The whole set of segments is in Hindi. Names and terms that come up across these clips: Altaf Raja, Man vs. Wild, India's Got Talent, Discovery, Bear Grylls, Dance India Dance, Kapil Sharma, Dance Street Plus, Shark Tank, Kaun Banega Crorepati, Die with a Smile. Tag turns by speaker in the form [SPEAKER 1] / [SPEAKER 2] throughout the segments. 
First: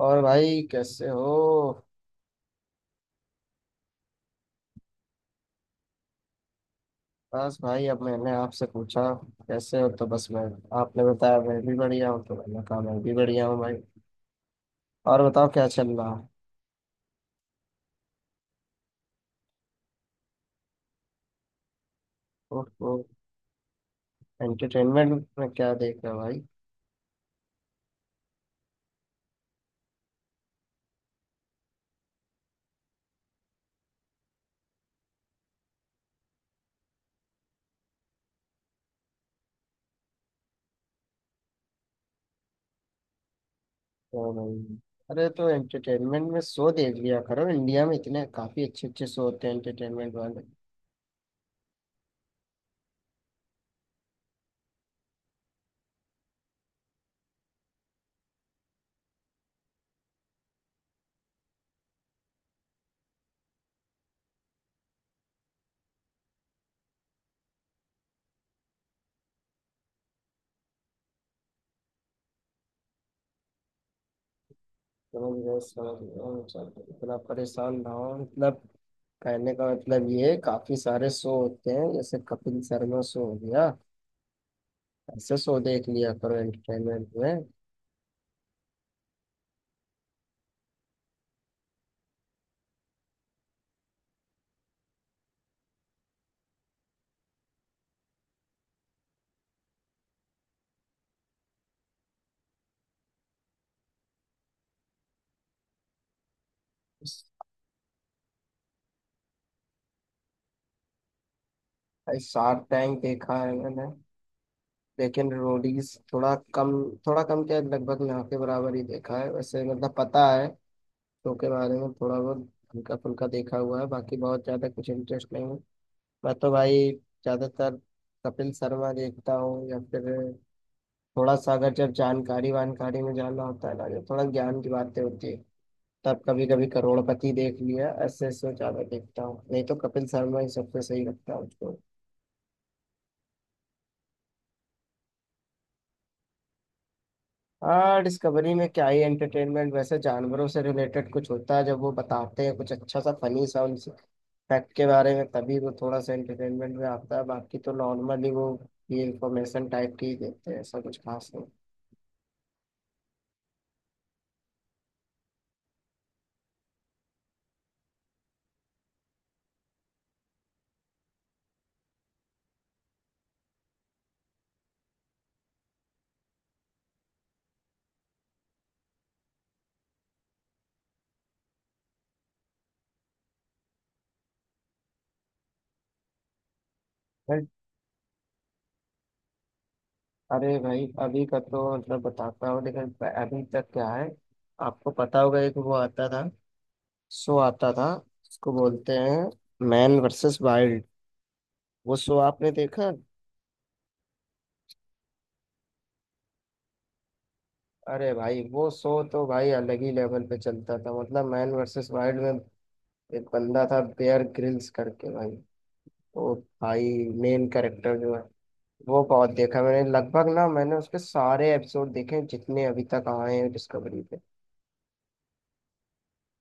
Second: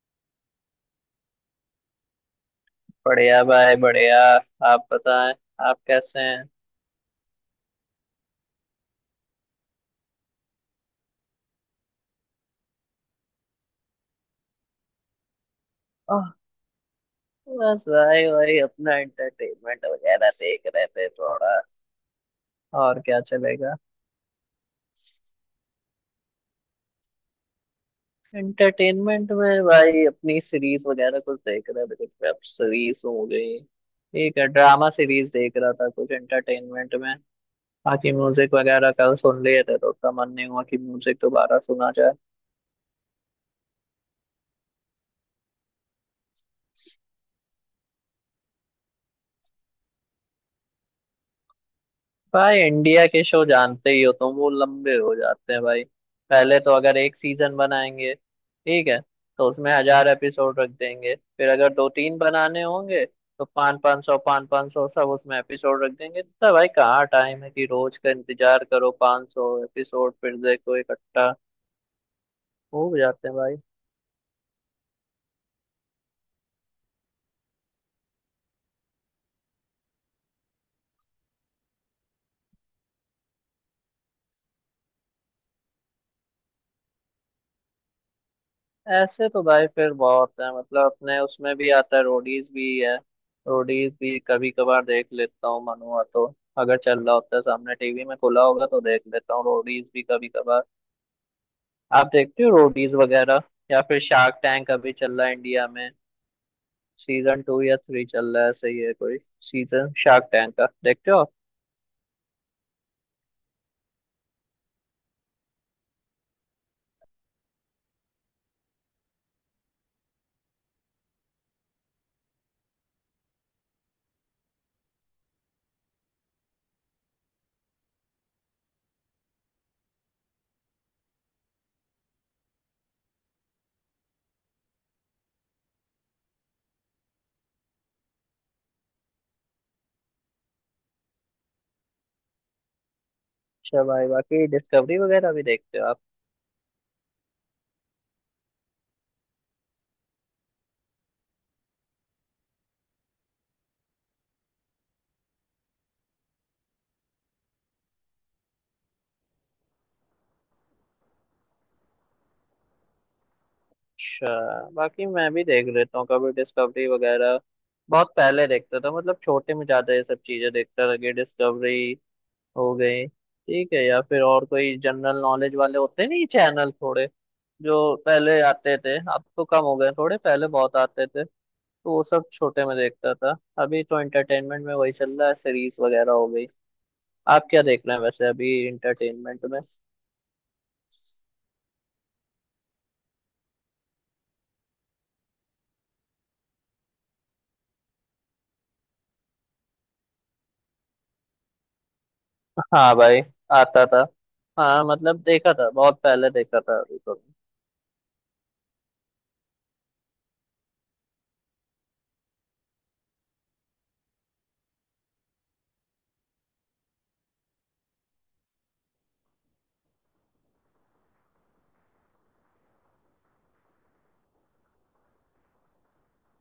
[SPEAKER 1] और भाई कैसे हो?
[SPEAKER 2] बढ़िया भाई बढ़िया। आप बताएं, आप कैसे हैं?
[SPEAKER 1] बस भाई, अब मैंने आपसे पूछा कैसे हो तो बस मैं। आपने बताया मैं भी बढ़िया हूँ तो मैंने कहा मैं भी बढ़िया हूँ भाई। और बताओ, क्या चल रहा
[SPEAKER 2] ओह,
[SPEAKER 1] है?
[SPEAKER 2] बस भाई वही अपना एंटरटेनमेंट वगैरह देख रहे थे थोड़ा। और
[SPEAKER 1] ओह।
[SPEAKER 2] क्या चलेगा।
[SPEAKER 1] एंटरटेनमेंट में क्या देख रहे हो भाई?
[SPEAKER 2] एंटरटेनमेंट में भाई अपनी सीरीज वगैरह कुछ देख रहे थे, कुछ वेब सीरीज हो गई, ठीक है, ड्रामा सीरीज देख रहा था कुछ एंटरटेनमेंट में। बाकी म्यूजिक वगैरह कल सुन लिए थे तो उतना मन नहीं हुआ कि म्यूजिक दोबारा सुना जाए।
[SPEAKER 1] ओ भाई, अरे तो एंटरटेनमेंट में शो देख लिया करो, इंडिया में इतने काफी अच्छे अच्छे शो होते हैं एंटरटेनमेंट वाले।
[SPEAKER 2] भाई इंडिया के शो जानते ही हो तुम, वो लंबे हो जाते हैं भाई। पहले तो अगर एक सीजन बनाएंगे, ठीक है, तो उसमें 1,000 एपिसोड रख देंगे, फिर अगर दो तीन बनाने होंगे तो पाँच पाँच सौ सब उसमें एपिसोड रख देंगे, तो भाई कहाँ टाइम है कि रोज का इंतजार करो, 500 एपिसोड फिर देखो इकट्ठा हो जाते हैं भाई।
[SPEAKER 1] समझ गए समझ गए, चलो, इतना परेशान ना हो मतलब। कहने का मतलब ये है, काफी सारे शो होते हैं, जैसे कपिल शर्मा शो हो गया। ऐसे शो देख लिया करो एंटरटेनमेंट में।
[SPEAKER 2] ऐसे तो भाई फिर बहुत है, मतलब अपने उसमें भी आता है, रोडीज भी है। रोडीज भी कभी कभार देख लेता हूँ, मन हुआ तो। अगर चल रहा होता है सामने, टीवी में खुला होगा तो देख लेता हूँ रोडीज भी कभी कभार। आप देखते हो रोडीज वगैरह? या फिर शार्क टैंक अभी चल रहा है इंडिया में, सीजन टू या थ्री चल रहा है, सही है? कोई सीजन शार्क टैंक का देखते हो आप?
[SPEAKER 1] भाई शार्क टैंक देखा है मैंने, लेकिन रोडीज थोड़ा कम। थोड़ा कम क्या, लगभग ना के बराबर ही देखा है। वैसे मतलब पता है शो के बारे में थोड़ा बहुत, हल्का फुल्का देखा हुआ है। बाकी बहुत ज्यादा कुछ इंटरेस्ट नहीं है। मैं तो भाई ज्यादातर कपिल शर्मा देखता हूँ, या फिर थोड़ा सा, अगर जब जानकारी वानकारी में जानना होता है ना, जो थोड़ा ज्ञान की बातें होती है, तब कभी कभी करोड़पति देख लिया, ऐसे से ज्यादा देखता हूँ। नहीं तो कपिल शर्मा ही सबसे सही लगता है मुझको।
[SPEAKER 2] अच्छा भाई, बाकी डिस्कवरी वगैरह भी देखते हो आप?
[SPEAKER 1] हाँ, डिस्कवरी में क्या ही एंटरटेनमेंट, वैसे जानवरों से रिलेटेड कुछ होता है जब वो बताते हैं, कुछ अच्छा सा फनी सा उनसे फैक्ट के बारे में, तभी वो थोड़ा सा एंटरटेनमेंट में आता है। बाकी तो नॉर्मली वो ये इंफॉर्मेशन टाइप की ही देते हैं, ऐसा कुछ खास नहीं।
[SPEAKER 2] अच्छा। बाकी मैं भी देख लेता हूँ कभी डिस्कवरी वगैरह। बहुत पहले देखता था, मतलब छोटे में ज्यादा ये सब चीजें देखता था कि डिस्कवरी हो गई, ठीक है, या फिर और कोई जनरल नॉलेज वाले होते नहीं चैनल थोड़े, जो पहले आते थे अब तो कम हो गए थोड़े, पहले बहुत आते थे, तो वो सब छोटे में देखता था। अभी तो एंटरटेनमेंट में वही चल रहा है, सीरीज वगैरह हो गई।
[SPEAKER 1] बट
[SPEAKER 2] आप क्या देख रहे हैं वैसे अभी एंटरटेनमेंट में?
[SPEAKER 1] अरे भाई, अभी का तो मतलब बताता हूँ, लेकिन अभी तक क्या है, आपको पता होगा, एक वो आता था, शो आता था, इसको बोलते हैं मैन वर्सेस वाइल्ड। वो शो आपने देखा?
[SPEAKER 2] हाँ भाई, आता था। हाँ मतलब देखा था, बहुत पहले देखा था, अभी तो।
[SPEAKER 1] अरे भाई वो शो तो भाई अलग ही लेवल पे चलता था। मतलब मैन वर्सेस वाइल्ड में एक बंदा था, बेयर ग्रिल्स करके भाई। वो भाई मेन कैरेक्टर जो है, वो बहुत देखा मैंने। लगभग ना, मैंने उसके सारे एपिसोड देखे हैं, जितने अभी तक आए हैं डिस्कवरी पे।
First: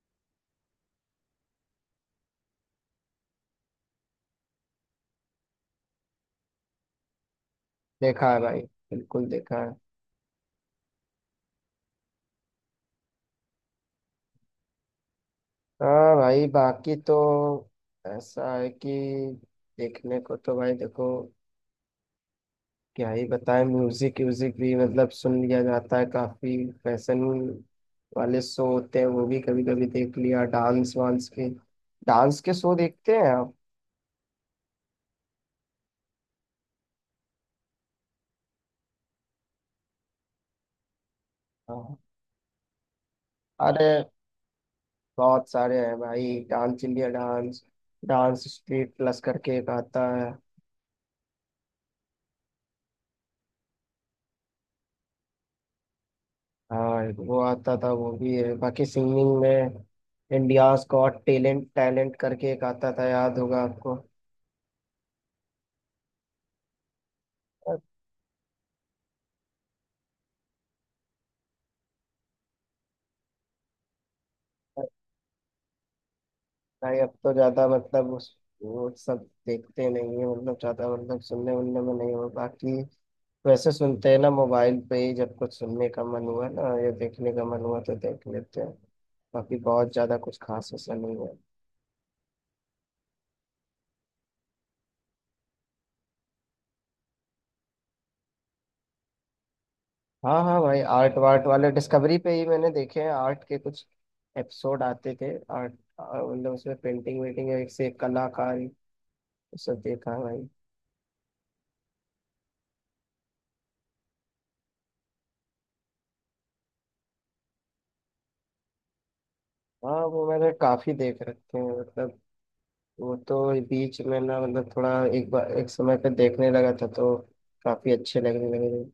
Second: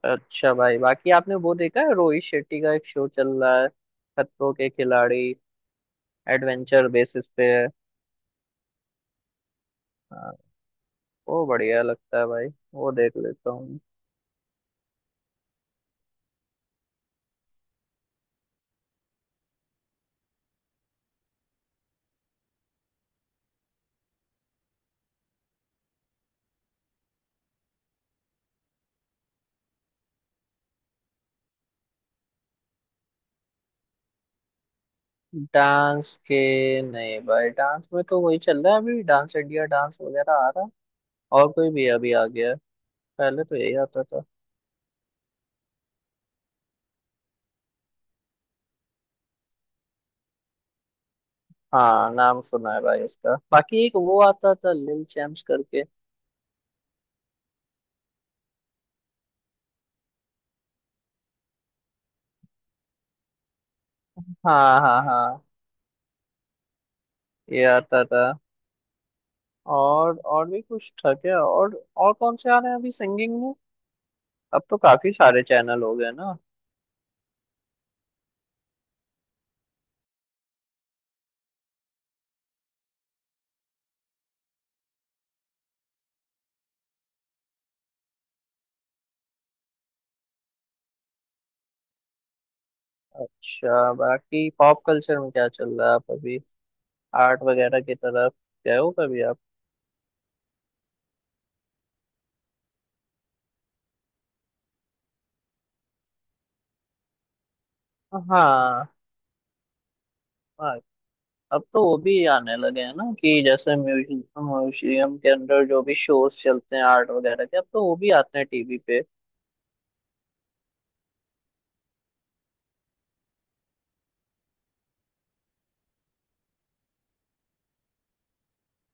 [SPEAKER 2] अच्छा भाई, बाकी आपने वो देखा है रोहित शेट्टी का एक शो चल रहा है, खतरों के खिलाड़ी, एडवेंचर बेसिस पे है।
[SPEAKER 1] देखा है भाई, बिल्कुल देखा है।
[SPEAKER 2] हाँ, वो बढ़िया लगता है भाई, वो देख लेता हूँ।
[SPEAKER 1] हाँ भाई, बाकी तो ऐसा है कि देखने को तो भाई देखो, क्या ही बताएं। म्यूजिक व्यूजिक भी मतलब सुन लिया जाता है काफी। फैशन वाले शो होते हैं, वो भी कभी कभी देख लिया। डांस वांस के डांस के शो देखते हैं आप?
[SPEAKER 2] डांस के नहीं भाई, डांस में तो वही चल रहा है अभी, डांस इंडिया डांस वगैरह आ रहा है और कोई भी
[SPEAKER 1] हाँ।
[SPEAKER 2] अभी आ गया है। पहले तो यही
[SPEAKER 1] अरे
[SPEAKER 2] आता था।
[SPEAKER 1] बहुत सारे हैं भाई, Dance India Dance, dance street plus करके एक आता है।
[SPEAKER 2] हाँ नाम सुना है भाई उसका। बाकी एक वो आता था लिल चैम्प्स करके।
[SPEAKER 1] हाँ वो आता था, वो भी है। बाकी सिंगिंग में इंडियाज गॉट टैलेंट टैलेंट करके एक आता था, याद होगा आपको?
[SPEAKER 2] हाँ हाँ हाँ, ये आता था। और भी कुछ था क्या? और कौन से आ रहे हैं अभी सिंगिंग में? अब तो काफी सारे चैनल हो गए ना।
[SPEAKER 1] भाई अब तो ज्यादा मतलब उस, वो सब देखते नहीं है, मतलब ज्यादा मतलब सुनने उनने में नहीं हो। बाकी वैसे सुनते हैं ना, मोबाइल पे ही, जब कुछ सुनने का मन हुआ ना या देखने का मन हुआ तो देख लेते हैं। बाकी बहुत ज्यादा कुछ खास ऐसा नहीं है।
[SPEAKER 2] अच्छा, बाकी पॉप कल्चर में क्या चल रहा है आप अभी? आर्ट वगैरह की तरफ गए हो कभी आप?
[SPEAKER 1] हाँ हाँ भाई, आर्ट वार्ट वाले डिस्कवरी पे ही मैंने देखे हैं। आर्ट के कुछ एपिसोड आते थे आर्ट। मतलब उसमें पेंटिंग वेंटिंग, एक से एक कलाकारी
[SPEAKER 2] हाँ।
[SPEAKER 1] सब देखा है भाई।
[SPEAKER 2] हाँ, अब तो वो भी आने लगे हैं ना कि जैसे म्यूजियम, म्यूजियम के अंदर जो भी शोज चलते हैं आर्ट वगैरह के, अब तो वो भी आते हैं टीवी पे।
[SPEAKER 1] हाँ वो मैंने काफी देख रखे हैं। मतलब वो तो बीच में ना, मतलब थोड़ा, एक बार एक समय पे देखने लगा था तो काफी अच्छे लगने लगे थे।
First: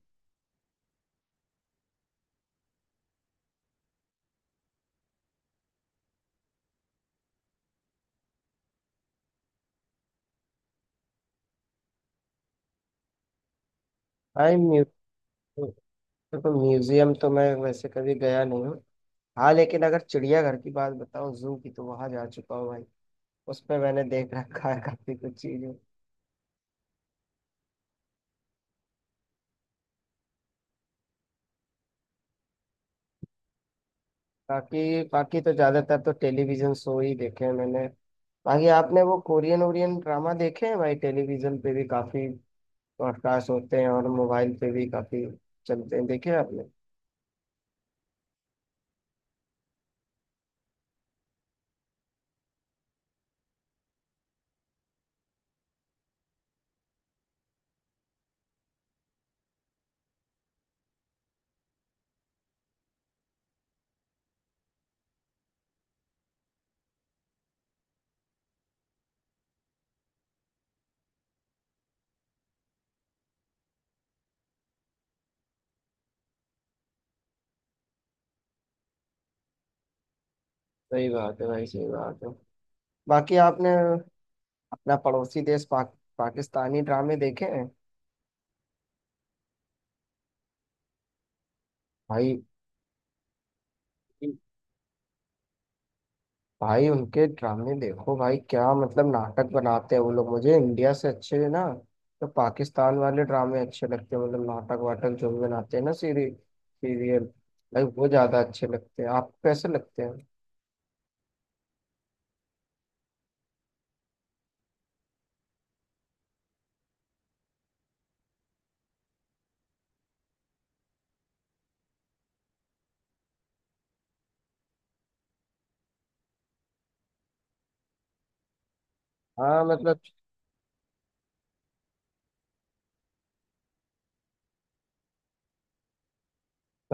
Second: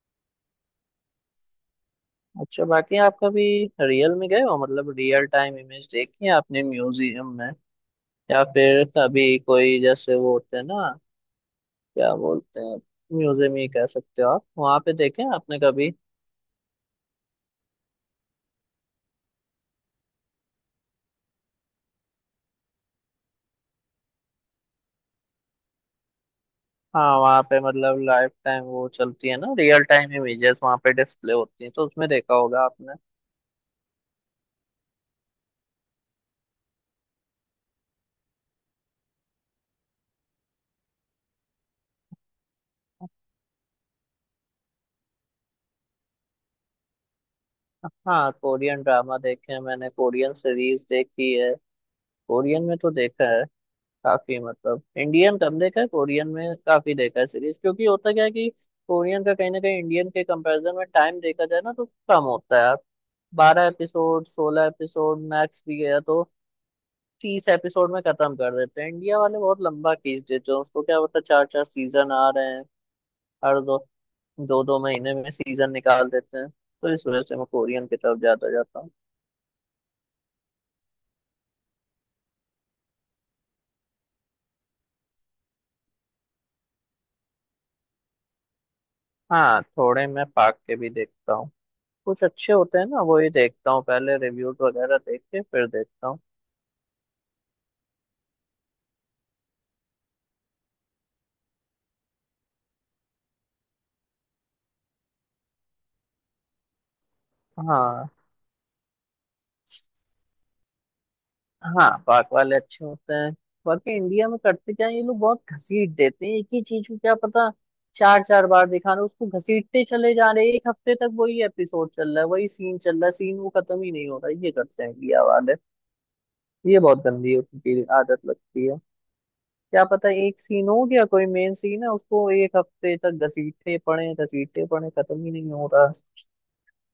[SPEAKER 2] अच्छा, बाकी आप कभी रियल में गए हो, मतलब रियल टाइम इमेज देखी है आपने म्यूजियम में? या फिर कभी कोई जैसे वो होते हैं ना, क्या बोलते हैं, म्यूजियम ही कह सकते हो आप,
[SPEAKER 1] आई
[SPEAKER 2] वहाँ
[SPEAKER 1] म्यू
[SPEAKER 2] पे देखे हैं आपने कभी?
[SPEAKER 1] देखो म्यूजियम तो मैं वैसे कभी गया नहीं हूँ। हाँ लेकिन अगर चिड़ियाघर की बात बताओ, जू की, तो वहां जा चुका हूँ भाई। उसमें मैंने देख रखा है काफी कुछ चीजें।
[SPEAKER 2] हाँ वहाँ पे मतलब लाइफ टाइम वो चलती है ना, रियल टाइम इमेजेस वहाँ पे डिस्प्ले होती हैं, तो उसमें देखा होगा आपने।
[SPEAKER 1] बाकी बाकी तो ज्यादातर तो टेलीविजन शो ही देखे हैं मैंने। बाकी आपने वो कोरियन ओरियन ड्रामा देखे हैं भाई? टेलीविजन पे भी काफी ब्रॉडकास्ट होते हैं और मोबाइल पे भी काफी चलते हैं, देखे हैं आपने?
[SPEAKER 2] हाँ कोरियन ड्रामा देखे हैं मैंने, कोरियन सीरीज देखी है, कोरियन में तो देखा है काफी, मतलब इंडियन कम देखा है, कोरियन में काफी देखा है सीरीज, क्योंकि होता क्या है कि कोरियन का कहीं ना कहीं इंडियन के कंपैरिजन में टाइम देखा जाए ना तो कम होता है। 12 एपिसोड, 16 एपिसोड मैक्स भी गया तो 30 एपिसोड में खत्म कर देते हैं, इंडिया वाले बहुत लंबा खींच देते हैं उसको, क्या होता है, चार चार सीजन आ रहे हैं, हर दो दो दो महीने में सीजन निकाल देते हैं, तो इस वजह से मैं कोरियन की तरफ ज्यादा जाता हूँ।
[SPEAKER 1] सही बात है भाई, सही बात है। बाकी आपने अपना पड़ोसी देश पाक, पाकिस्तानी ड्रामे देखे हैं?
[SPEAKER 2] हाँ थोड़े मैं पाक के भी देखता हूँ, कुछ
[SPEAKER 1] भाई
[SPEAKER 2] अच्छे होते हैं ना वो ही देखता हूँ, पहले रिव्यूज वगैरह देख के फिर देखता हूँ।
[SPEAKER 1] भाई, उनके ड्रामे देखो भाई, क्या मतलब नाटक बनाते हैं वो लोग, मुझे इंडिया से अच्छे ना। तो पाकिस्तान वाले ड्रामे अच्छे लगते हैं, मतलब नाटक वाटक जो भी बनाते हैं ना, सीरी सीरियल। भाई वो
[SPEAKER 2] हाँ।
[SPEAKER 1] ज्यादा अच्छे लगते हैं, आपको कैसे लगते हैं?
[SPEAKER 2] हाँ पाक वाले अच्छे होते हैं, बाकी इंडिया में करते क्या है, ये लोग बहुत घसीट देते हैं एक ही चीज को, क्या पता चार चार बार दिखा रहे हैं, उसको घसीटते चले जा रहे हैं, एक हफ्ते तक वही एपिसोड चल रहा है, वही सीन चल रहा है, सीन वो खत्म ही नहीं हो रहा, ये करते हैं इंडिया वाले, ये बहुत गंदी उनकी आदत लगती है।
[SPEAKER 1] हाँ
[SPEAKER 2] क्या
[SPEAKER 1] मतलब
[SPEAKER 2] पता एक सीन हो गया कोई मेन सीन है, उसको एक हफ्ते तक घसीटते पड़े, घसीटते पड़े, खत्म ही नहीं हो रहा।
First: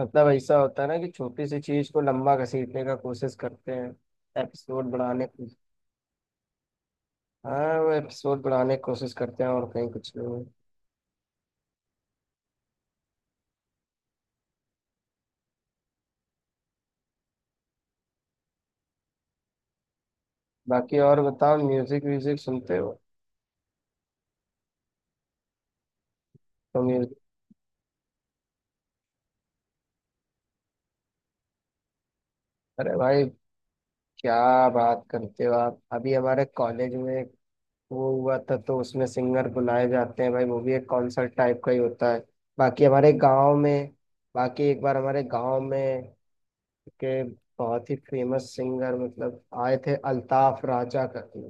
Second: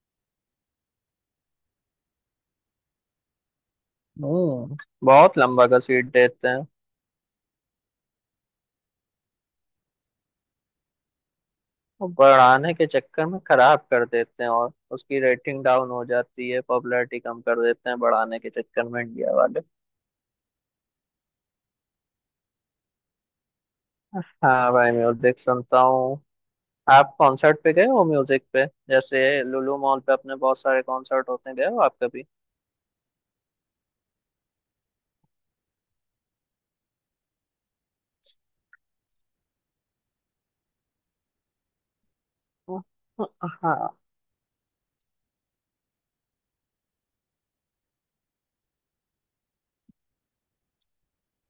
[SPEAKER 1] मतलब ऐसा होता है ना कि छोटी सी चीज को लंबा घसीटने का कोशिश करते हैं,
[SPEAKER 2] हम्म,
[SPEAKER 1] एपिसोड बनाने
[SPEAKER 2] बहुत
[SPEAKER 1] की।
[SPEAKER 2] लंबा घसीट देते हैं,
[SPEAKER 1] हाँ वो एपिसोड बनाने की कोशिश करते हैं और कहीं कुछ नहीं।
[SPEAKER 2] और बढ़ाने के चक्कर में खराब कर देते हैं, और उसकी रेटिंग डाउन हो जाती है, पॉपुलैरिटी कम कर देते हैं बढ़ाने के चक्कर में इंडिया वाले।
[SPEAKER 1] बाकी और बताओ, म्यूजिक व्यूजिक सुनते हो?
[SPEAKER 2] हाँ भाई म्यूजिक सुनता हूँ।
[SPEAKER 1] तो
[SPEAKER 2] आप
[SPEAKER 1] म्यूजिक,
[SPEAKER 2] कॉन्सर्ट पे गए हो म्यूजिक पे, जैसे लुलु मॉल पे अपने बहुत सारे कॉन्सर्ट होते हैं, गए हो आप कभी?
[SPEAKER 1] अरे भाई क्या बात करते हो आप, अभी हमारे कॉलेज में एक वो हुआ था, तो उसमें सिंगर बुलाए जाते हैं भाई, वो भी एक कॉन्सर्ट टाइप का ही होता है। बाकी हमारे गांव
[SPEAKER 2] हाँ।
[SPEAKER 1] में, बाकी एक बार हमारे गांव में के बहुत ही फेमस सिंगर मतलब आए थे, अल्ताफ राजा करके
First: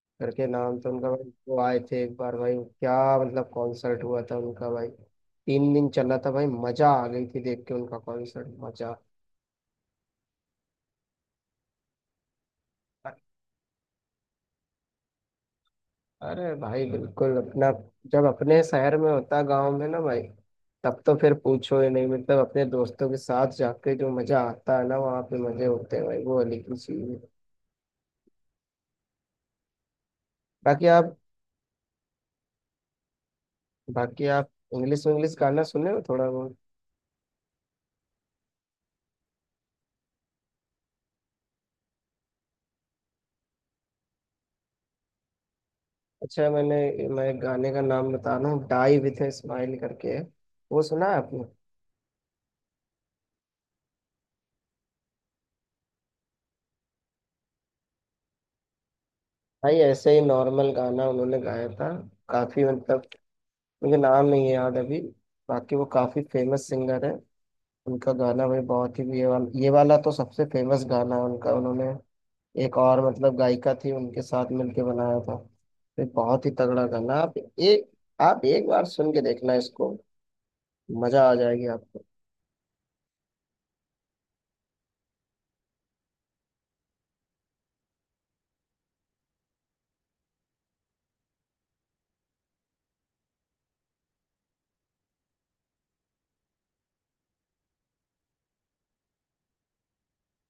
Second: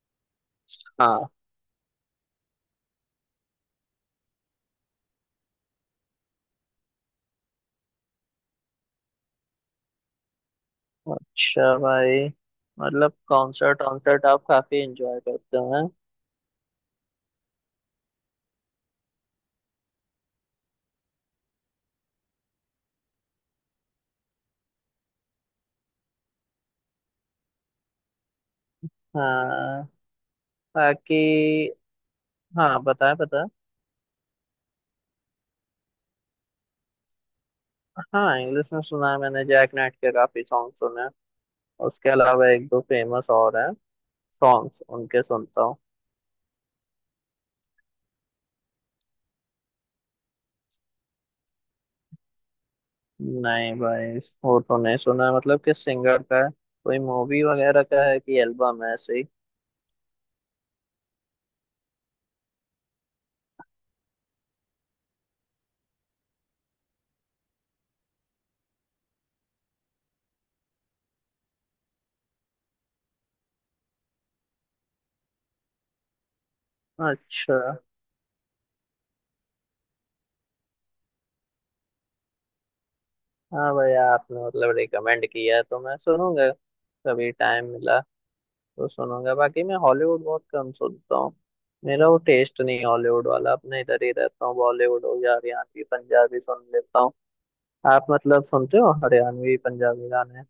[SPEAKER 1] करके नाम तो उनका
[SPEAKER 2] हाँ।
[SPEAKER 1] भाई। वो आए थे एक बार भाई, क्या मतलब कॉन्सर्ट हुआ था उनका भाई। 3 दिन चला था भाई, मजा आ गई थी देख के उनका कॉन्सर्ट, मजा।
[SPEAKER 2] अच्छा भाई, मतलब कॉन्सर्ट कॉन्सर्ट आप काफी एंजॉय करते हो हैं।
[SPEAKER 1] अरे भाई बिल्कुल, अपना जब अपने शहर में होता, गांव में ना भाई, तब तो फिर पूछो ही नहीं। मतलब अपने दोस्तों के साथ जाके जो मजा आता है ना, वहाँ पे मजे होते हैं भाई, वो अलग ही चीज है।
[SPEAKER 2] हाँ
[SPEAKER 1] बाकी
[SPEAKER 2] बाकी।
[SPEAKER 1] आप
[SPEAKER 2] हाँ बताए बताए।
[SPEAKER 1] बाकी आप इंग्लिश इंग्लिश गाना सुने हो थोड़ा बहुत?
[SPEAKER 2] हाँ इंग्लिश में सुना है, मैंने जैक नाइट के काफी सॉन्ग सुने हैं, उसके अलावा एक दो फेमस और हैं सॉन्ग्स, उनके सुनता हूँ।
[SPEAKER 1] अच्छा, मैं गाने का नाम बता रहा हूँ, डाई विथ ए स्माइल करके है, वो सुना है आपने?
[SPEAKER 2] नहीं भाई, वो तो नहीं सुना है। मतलब किस सिंगर का है, कोई मूवी वगैरह का है कि एल्बम है ऐसे ही?
[SPEAKER 1] भाई ऐसे ही नॉर्मल गाना उन्होंने गाया था, काफी मतलब। मुझे नाम नहीं याद अभी। बाकी वो काफी फेमस सिंगर है, उनका गाना भाई, बहुत ही ये वाला, ये वाला तो सबसे फेमस गाना है उनका। उन्होंने एक और मतलब गायिका थी उनके साथ मिलके बनाया था, ये बहुत ही तगड़ा गाना।
[SPEAKER 2] अच्छा।
[SPEAKER 1] आप एक बार सुन के देखना इसको, मजा आ जाएगी आपको।
[SPEAKER 2] हाँ भाई आपने मतलब रिकमेंड किया है तो मैं सुनूंगा, कभी टाइम मिला तो सुनूंगा। बाकी मैं हॉलीवुड बहुत कम सुनता हूँ, मेरा वो टेस्ट नहीं है हॉलीवुड वाला, अपने इधर ही रहता हूँ, बॉलीवुड हो या हरियाणवी पंजाबी सुन लेता हूँ। आप मतलब सुनते हो हरियाणवी पंजाबी गाने?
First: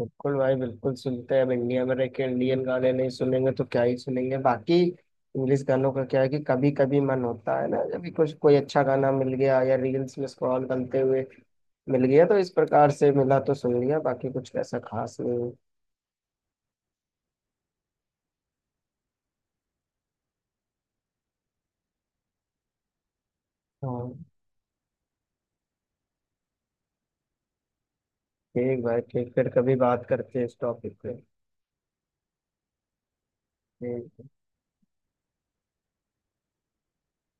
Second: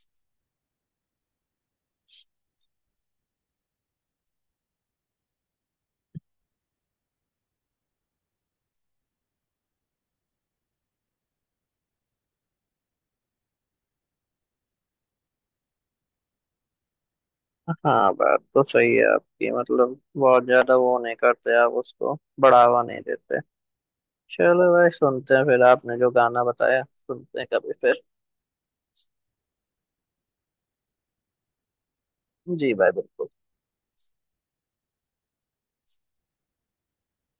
[SPEAKER 1] बिल्कुल भाई, बिल्कुल सुनते हैं, अब इंडिया में रह के इंडियन गाने नहीं सुनेंगे तो क्या ही सुनेंगे। बाकी इंग्लिश गानों का क्या है कि कभी कभी मन होता है ना, जब भी कुछ कोई अच्छा गाना मिल गया या रील्स में स्क्रॉल करते हुए मिल गया, तो इस प्रकार से मिला तो सुन लिया, बाकी कुछ ऐसा खास नहीं है।
[SPEAKER 2] हाँ बात तो सही है आपकी, मतलब बहुत ज्यादा वो नहीं करते आप, उसको बढ़ावा नहीं देते।
[SPEAKER 1] हाँ।
[SPEAKER 2] चलो भाई, सुनते हैं फिर आपने जो गाना बताया, सुनते हैं कभी फिर।
[SPEAKER 1] ठीक भाई ठीक, फिर कभी बात करते हैं इस टॉपिक पे।
[SPEAKER 2] जी भाई बिल्कुल।
[SPEAKER 1] ठीक।